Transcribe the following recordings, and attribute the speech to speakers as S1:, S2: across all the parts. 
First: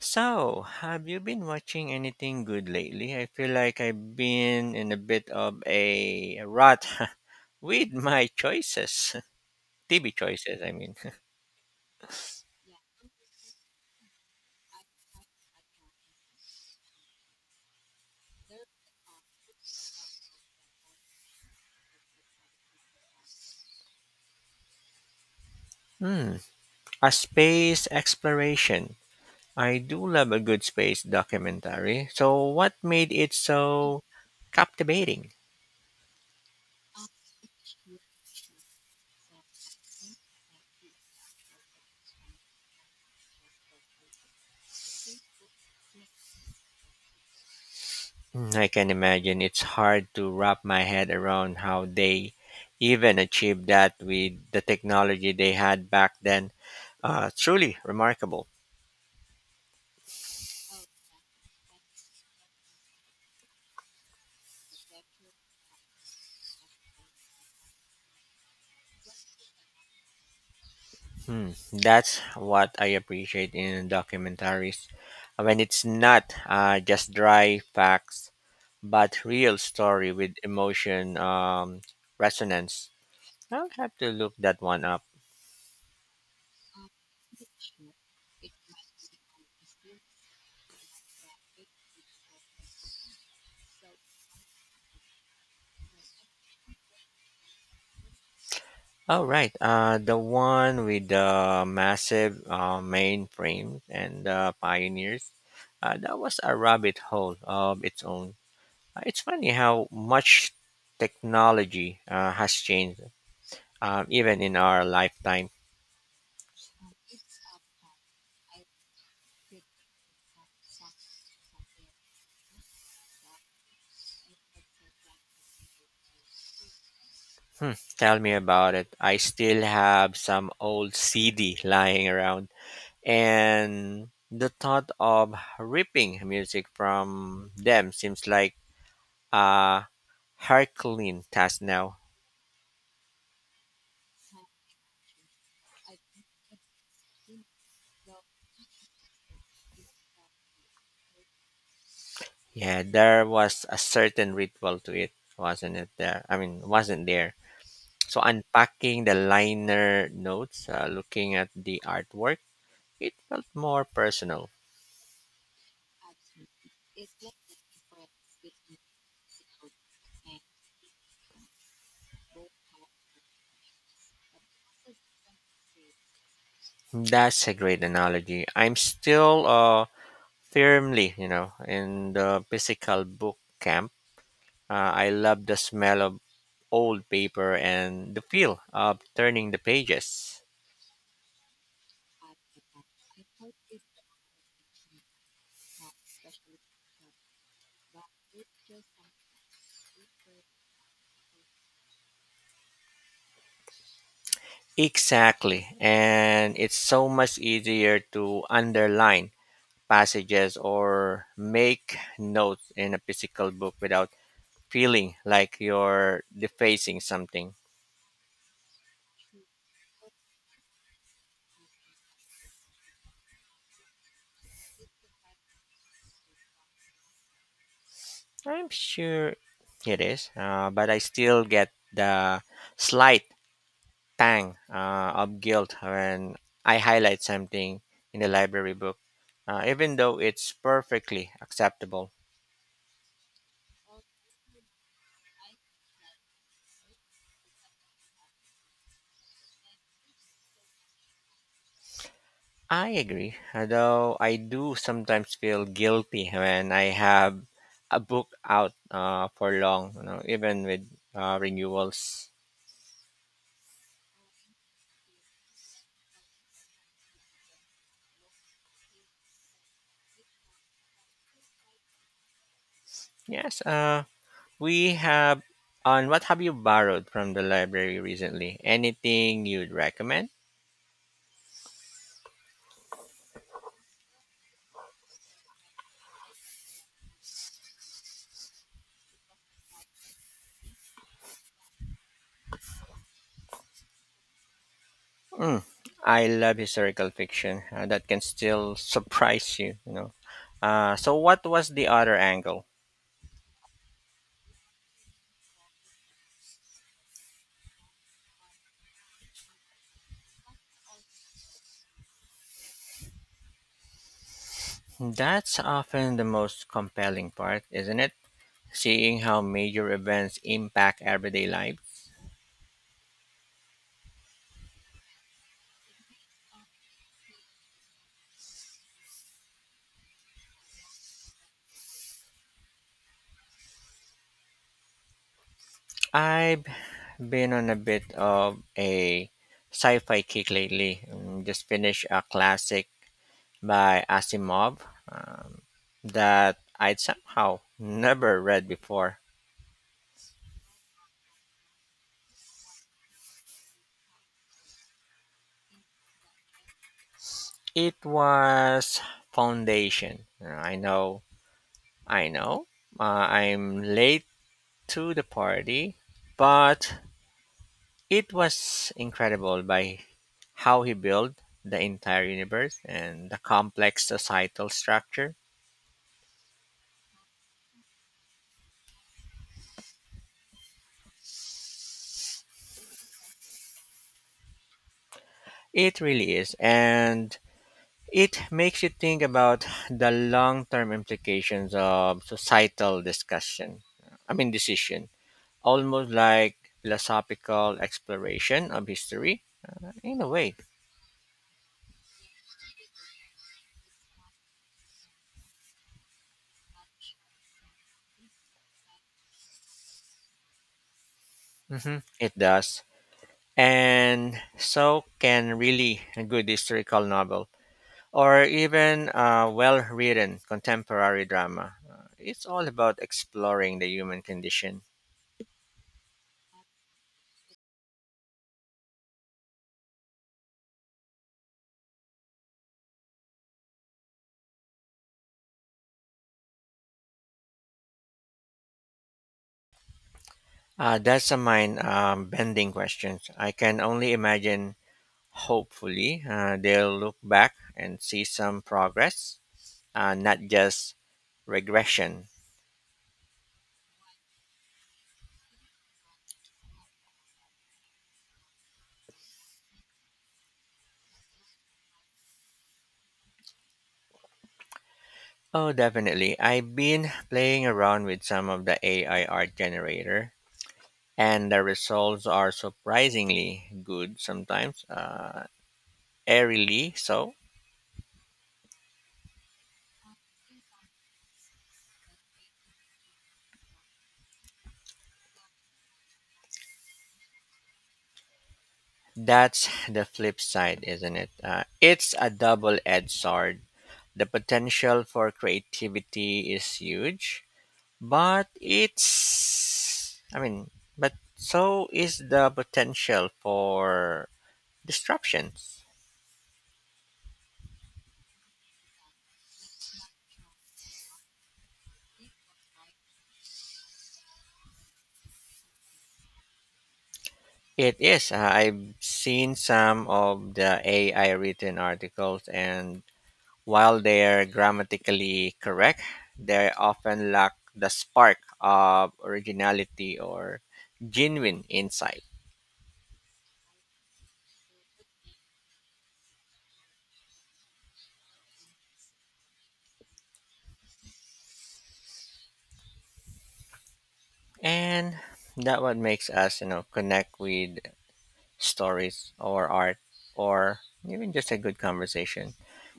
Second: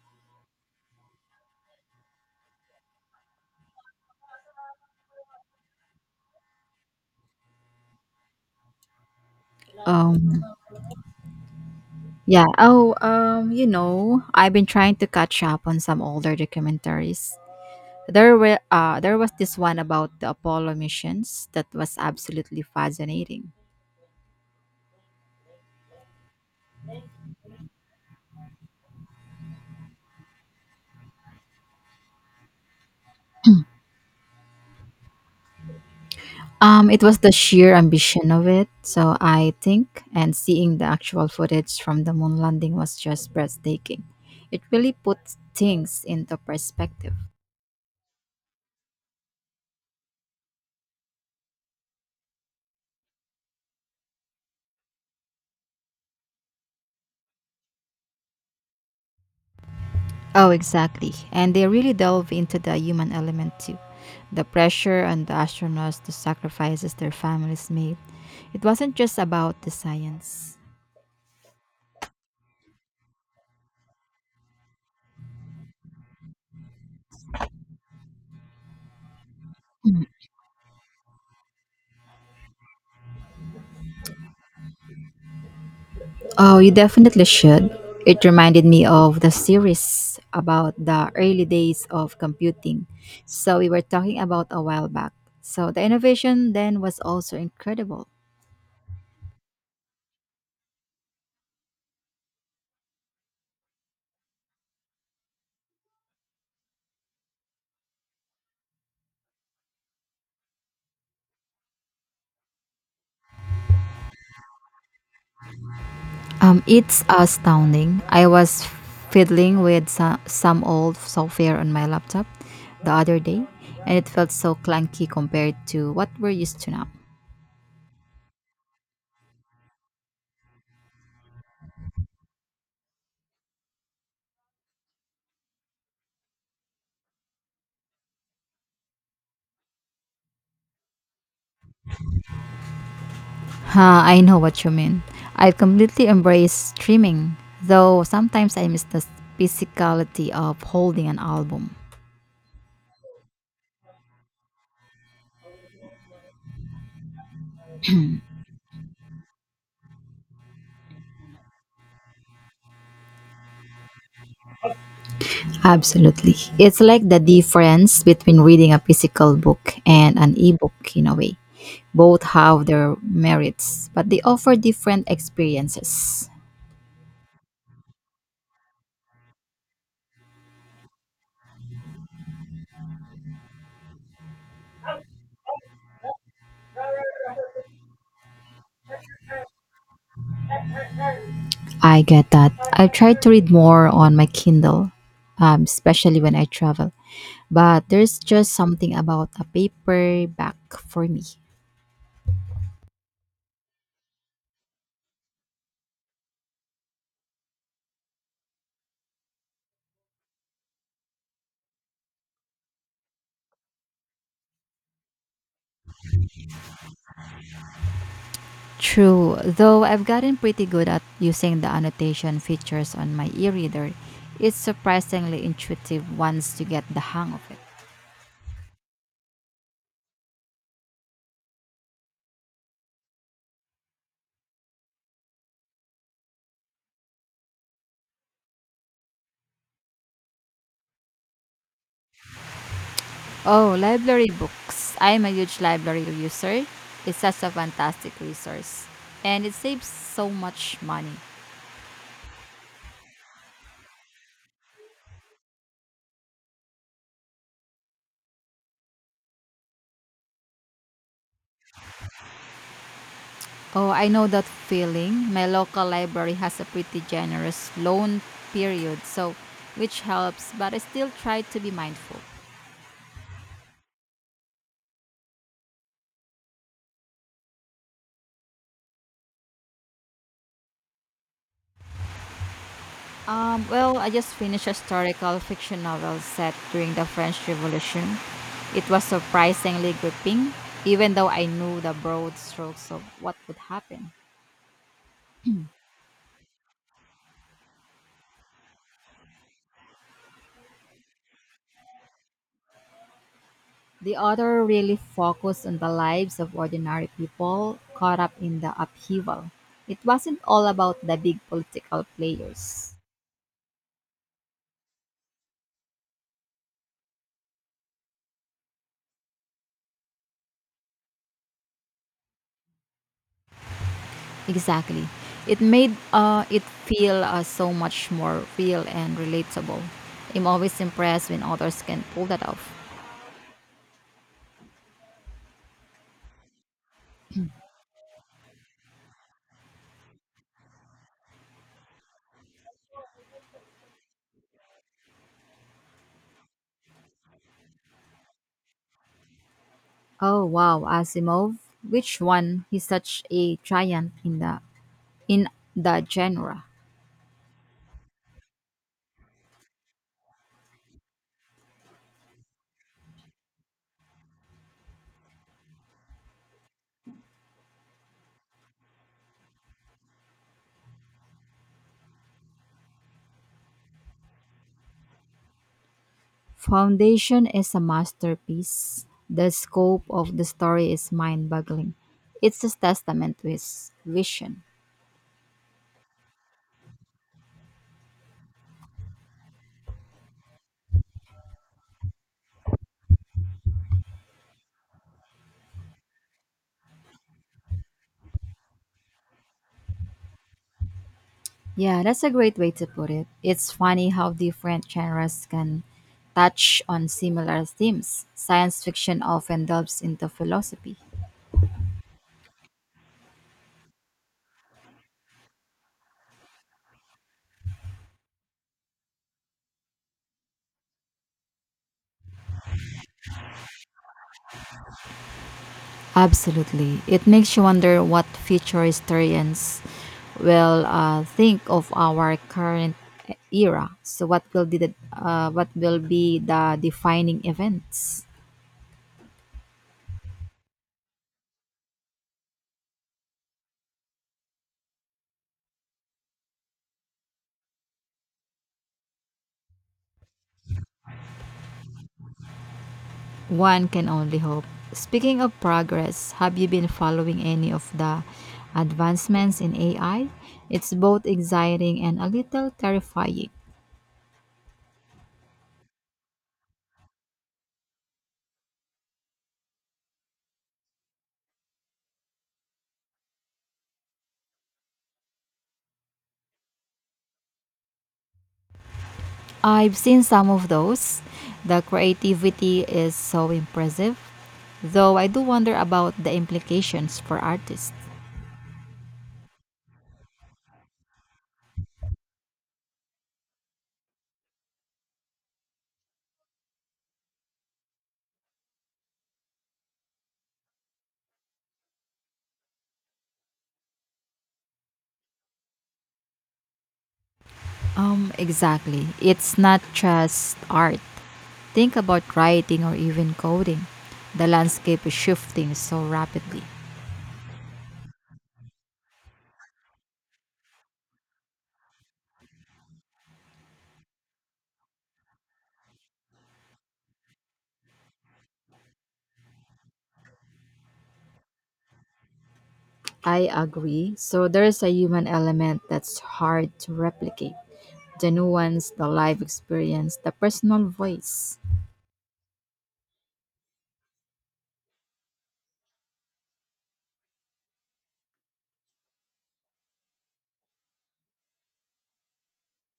S1: So, have you been watching anything good lately? I feel like I've been in a bit of a rut with my choices, TV
S2: Um,
S1: choices, I mean.
S2: yeah. Oh, you know, I've been trying to catch up on some older documentaries. There was this one about the Apollo missions that was absolutely fascinating.
S1: Hmm, a space exploration. I do love a good space documentary. So, what made it so captivating?
S2: It was the sheer ambition of it, so I think, and seeing the actual footage from the moon landing was just breathtaking. It really put things into perspective.
S1: Hmm, I can imagine it's hard to wrap my head around how they even achieved that with the technology they had back then. Truly remarkable.
S2: Oh, exactly. And they really delve into the human element too. The pressure on the astronauts, the sacrifices their families made. It wasn't just about the science.
S1: Hmm, that's what I appreciate in documentaries. When it's not just dry facts, but real story with emotion resonance. I'll have to look that one up.
S2: Oh, you definitely should. It reminded me of the series about the early days of computing. So, we were talking about a while back. So, the innovation then was also incredible.
S1: All right, the one with the massive mainframe and the pioneers. That was a rabbit hole of its own. It's funny how much technology has changed, even in our lifetime.
S2: It's astounding. I was fiddling with some old software on my laptop the other day, and it felt so clunky compared to what we're used to now.
S1: Hmm, tell me about it. I still have some old CD lying around, and the thought of ripping music from them seems like a Herculean task now.
S2: Ha, I know what you mean. I've completely embraced streaming, though sometimes I miss the physicality of holding an album.
S1: Yeah, there was a certain ritual to it, wasn't it? Wasn't there? So unpacking the liner notes, looking at the artwork, it felt more personal.
S2: Absolutely. It's like the difference between reading a physical book and an ebook in a way. Both have their merits, but they offer different experiences.
S1: That's a great analogy. I'm still firmly in the physical book camp. I love the smell of old paper and the feel of turning the pages.
S2: I get that. I've tried to read more on my Kindle, especially when I travel. But there's just something about a paperback for me.
S1: Exactly. And it's so much easier to underline passages or make notes in a physical book without feeling like you're defacing something.
S2: True, though I've gotten pretty good at using the annotation features on my e reader, it's surprisingly intuitive once you get the hang of it.
S1: I'm sure it is, but I still get the slight tang of guilt when I highlight something in the library book, even though it's perfectly acceptable.
S2: Oh, library books. I'm a huge library user. It's such a fantastic resource, and it saves so much money.
S1: I agree, although I do sometimes feel guilty when I have a book out for long, even with renewals.
S2: Oh, I know that feeling. My local library has a pretty generous loan period, which helps, but I still try to be mindful.
S1: Yes, we have. On what have you borrowed from the library recently? Anything you'd recommend?
S2: Well, I just finished a historical fiction novel set during the French Revolution. It was surprisingly gripping, even though I knew the broad strokes of what would happen.
S1: Mm, I love historical fiction that can still surprise you, you know. So what was the other angle?
S2: The author really focused on the lives of ordinary people caught up in the upheaval. It wasn't all about the big political players.
S1: That's often the most compelling part, isn't it? Seeing how major events impact everyday life.
S2: Exactly. It made it feel so much more real and relatable. I'm always impressed when authors can pull that off.
S1: I've been on a bit of a sci-fi kick lately. Just finished a classic by Asimov um, that I'd somehow never read before.
S2: Oh wow, Asimov. Which one? He's such a giant in the genre.
S1: It was foundation. I know, I'm late to the party, but it was incredible by how he built the entire universe and the complex societal structure.
S2: Foundation is a masterpiece. The scope of the story is mind-boggling. It's a testament to his vision.
S1: It really is, and it makes you think about the long-term implications of societal decision, almost like philosophical exploration of history in a way.
S2: Yeah, that's a great way to put it. It's funny how different genres can touch on similar themes. Science fiction often delves into philosophy.
S1: It does. And so can really a good historical novel or even a well written contemporary drama. It's all about exploring the human condition.
S2: Absolutely. It makes you wonder what future historians will think of our current era. So what will be the defining events?
S1: That's a mind bending question. I can only imagine, hopefully, they'll look back and see some progress, not just regression.
S2: One can only hope. Speaking of progress, have you been following any of the advancements in AI? It's both exciting and a little terrifying.
S1: Oh, definitely. I've been playing around with some of the AI art generator and the results are surprisingly good sometimes, airily so.
S2: I've seen some of those. The creativity is so impressive, though I do wonder about the implications for artists.
S1: That's the flip side, isn't it? It's a double edged sword. The potential for creativity is huge, but so is the potential for disruptions.
S2: Exactly. It's not just art. Think about writing or even coding. The landscape is shifting so rapidly.
S1: It is. I've seen some of the AI written articles, and while they're grammatically correct, they often lack the spark of originality or genuine insight.
S2: I agree. So there is a human element that's hard to replicate. The nuance, the life experience, the personal voice.
S1: And that what makes us connect with stories or art or even just a good conversation.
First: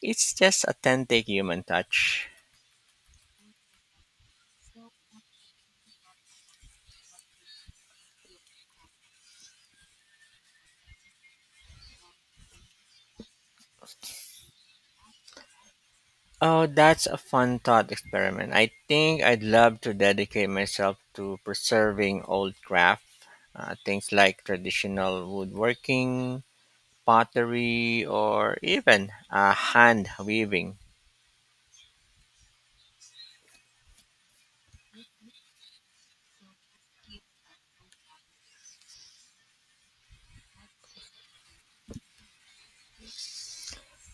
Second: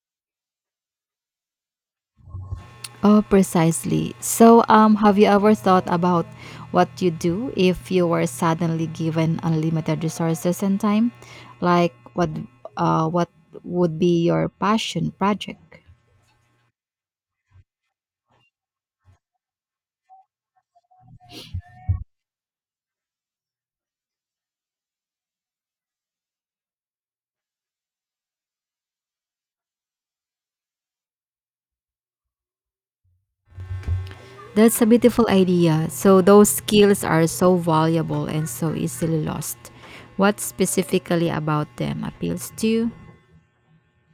S1: It's just authentic human touch.
S2: Oh, precisely. So, have you ever thought about what you do if you were suddenly given unlimited resources and time? Like what would be your passion project?
S1: Oh, that's a fun thought experiment. I think I'd love to dedicate myself to preserving old craft, things like traditional woodworking, pottery, or even hand weaving.
S2: That's a beautiful idea. So those skills are so valuable and so easily lost. What specifically about them appeals to you?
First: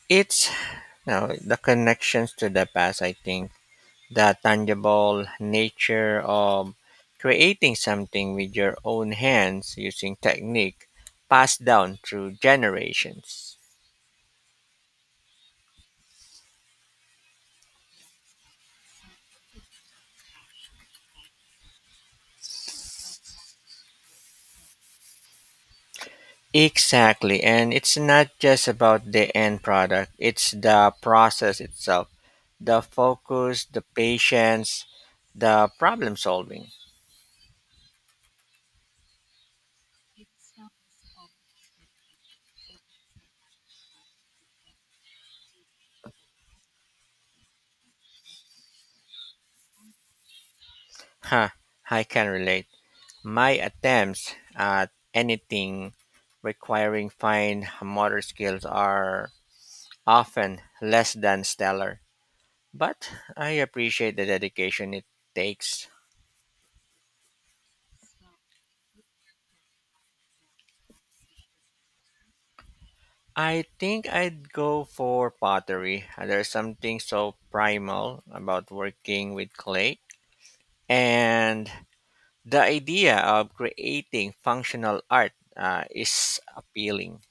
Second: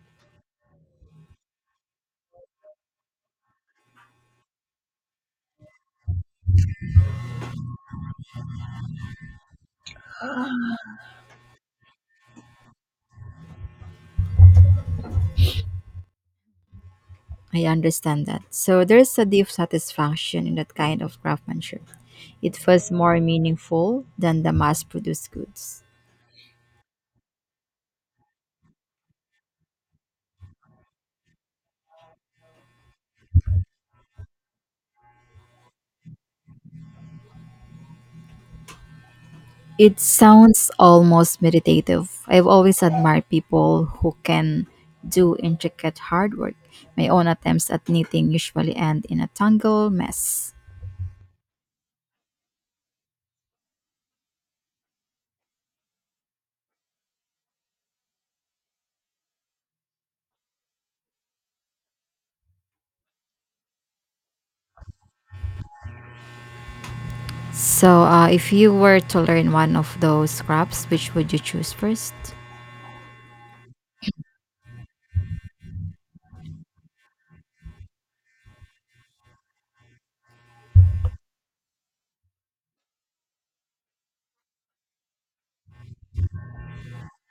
S1: It's the connections to the past, I think, the tangible nature of creating something with your own hands using technique passed down through generations.
S2: I understand that. So there's a deep satisfaction in that kind of craftsmanship. It feels more meaningful than the mass produced goods.
S1: Exactly. And it's not just about the end product, it's the process itself, the focus, the patience, the problem solving.
S2: It sounds almost meditative. I've always admired people who can do intricate hard work. My own attempts at knitting usually end in a tangled mess.
S1: Huh, I can relate. My attempts at anything requiring fine motor skills are often less than stellar, but I appreciate the dedication it takes.
S2: So, if you were to learn one of those crafts, which would you choose first?
S1: I think I'd go for pottery. There's something so primal about working with clay, and the idea of creating functional art is appealing.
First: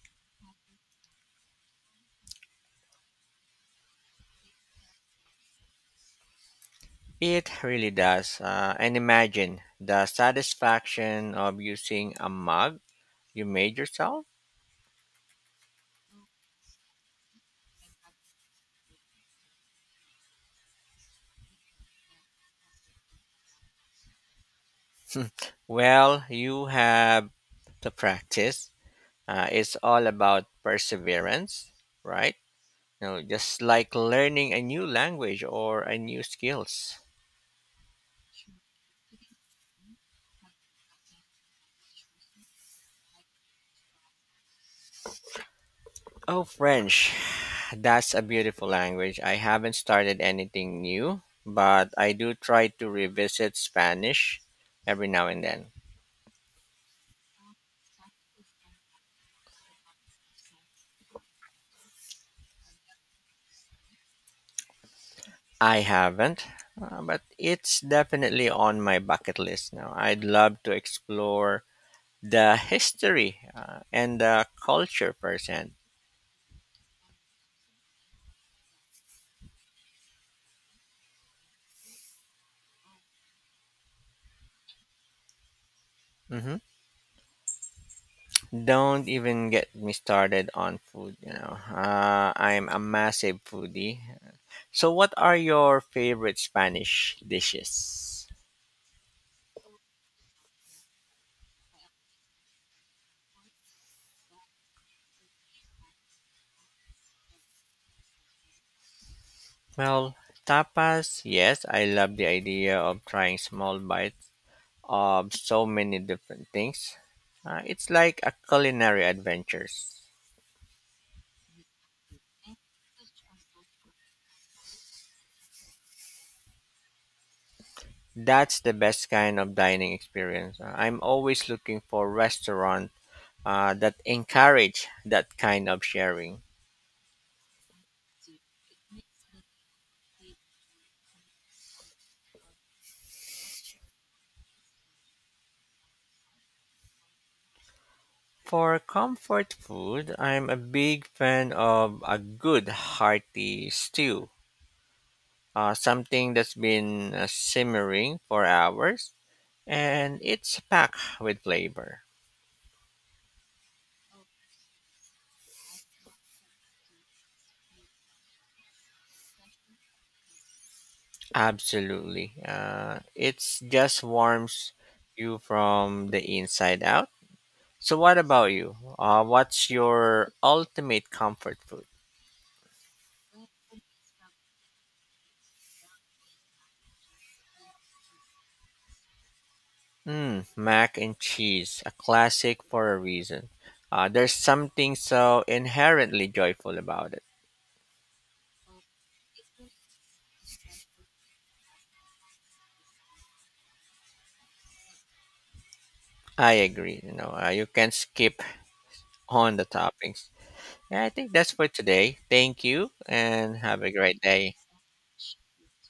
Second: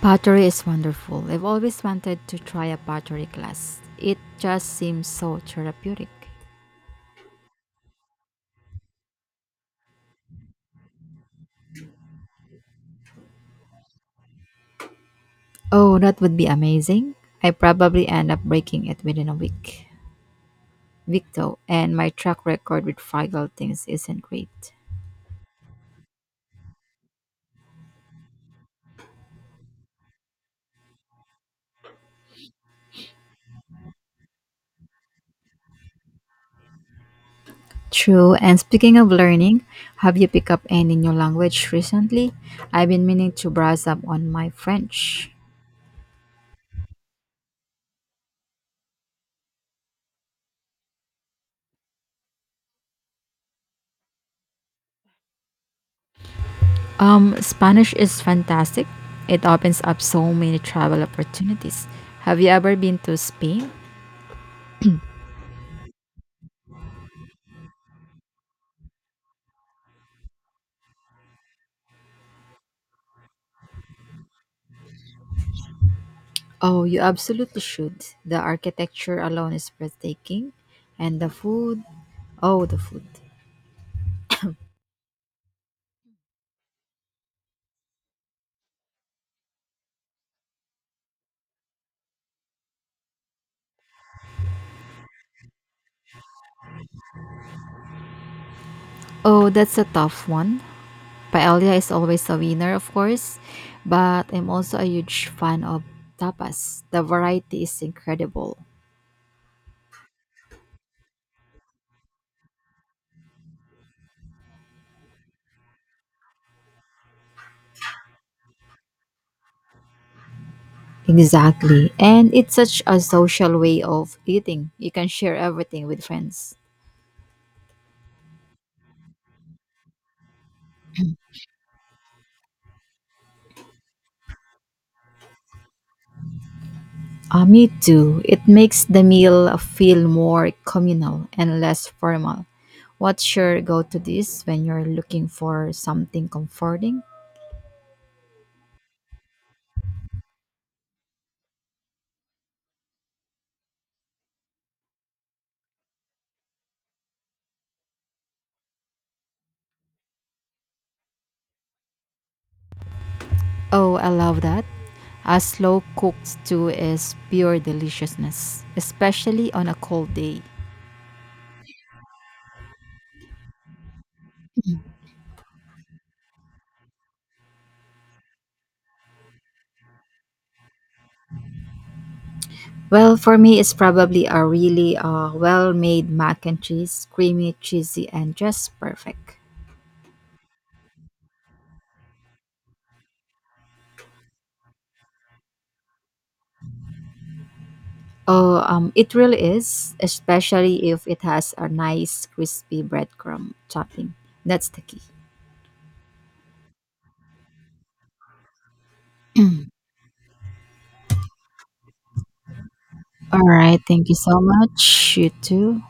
S2: Pottery is wonderful. I've always wanted to try a pottery class. It just seems so therapeutic.
S1: It really does. And imagine the satisfaction of using a mug you made yourself.
S2: Oh, that would be amazing. I probably end up breaking it within a week and my track record with fragile things isn't great.
S1: Well, you have to practice. It's all about perseverance, right? Just like learning a new language or a new skills.
S2: True, and speaking of learning, have you picked up any new language recently? I've been meaning to brush up on my French.
S1: Oh, French. That's a beautiful language. I haven't started anything new, but I do try to revisit Spanish every now and then.
S2: Spanish is fantastic. It opens up so many travel opportunities. Have you ever been to Spain?
S1: I haven't, but it's definitely on my bucket list now. I'd love to explore the history and the culture firsthand.
S2: Oh, you absolutely should. The architecture alone is breathtaking. And the food. Oh, the food.
S1: hmm Don't even get me started on food. I'm a massive foodie. So, what are your favorite Spanish dishes?
S2: Oh, that's a tough one. Paella is always a winner, of course. But I'm also a huge fan of tapas. The variety is incredible.
S1: Well, tapas. Yes, I love the idea of trying small bites of so many different things. It's like a culinary adventures.
S2: Exactly. And it's such a social way of eating. You can share everything with friends.
S1: That's the best kind of dining experience. I'm always looking for restaurant that encourage that kind of sharing.
S2: Me too. It makes the meal feel more communal and less formal. What's your go to dish when you're looking for something comforting?
S1: For comfort food, I'm a big fan of a good hearty stew, something that's been simmering for hours and it's packed with flavor.
S2: Oh, I love that. A slow cooked stew is pure deliciousness, especially on a cold day.
S1: Absolutely. It's just warms you from the inside out. So, what about you? What's your ultimate comfort food?
S2: Well, for me, it's probably a really well made mac and cheese, creamy, cheesy, and just perfect.
S1: Mm, mac and cheese, a classic for a reason. There's something so inherently joyful about it.
S2: Oh, it really is, especially if it has a nice crispy breadcrumb topping. That's the key.
S1: I agree. You can skip on the toppings. Yeah, I think that's for today. Thank you,
S2: All
S1: and
S2: right.
S1: have a
S2: Thank you
S1: great
S2: so
S1: day.
S2: much. You too.